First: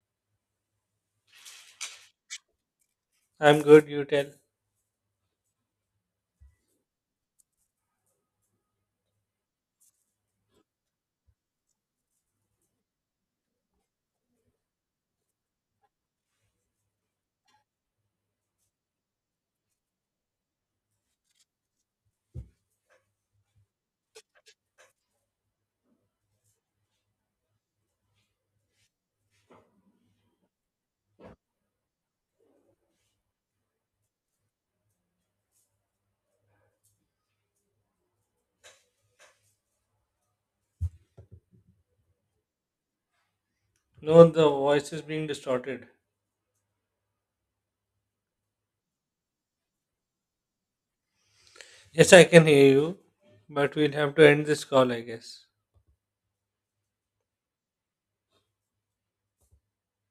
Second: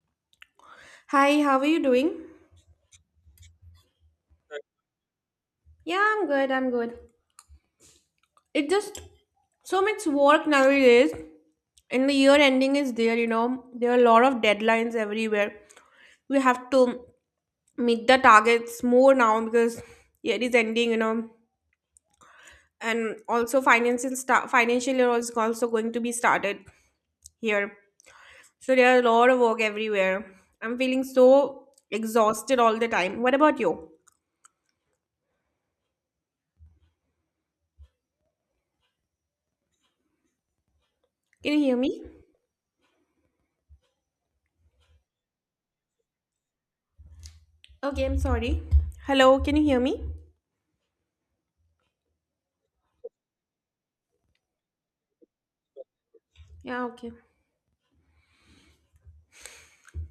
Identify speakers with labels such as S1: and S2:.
S1: Hi, how are you doing?
S2: I'm good, you tell.
S1: Yeah, I'm good. I'm good. It just so much work nowadays, and the year ending is there, you know. There are a lot of deadlines everywhere. We have to meet the targets more now because year is ending, you know. And also financial year is also going to be started here. So there are a lot of work everywhere. I'm feeling so exhausted all the time. What about you? Can you hear me?
S2: No, the voice is being distorted.
S1: Okay, I'm sorry. Hello, can you hear me?
S2: Yes, I can hear you, but we'll have to end this call, I guess.
S1: Yeah, okay.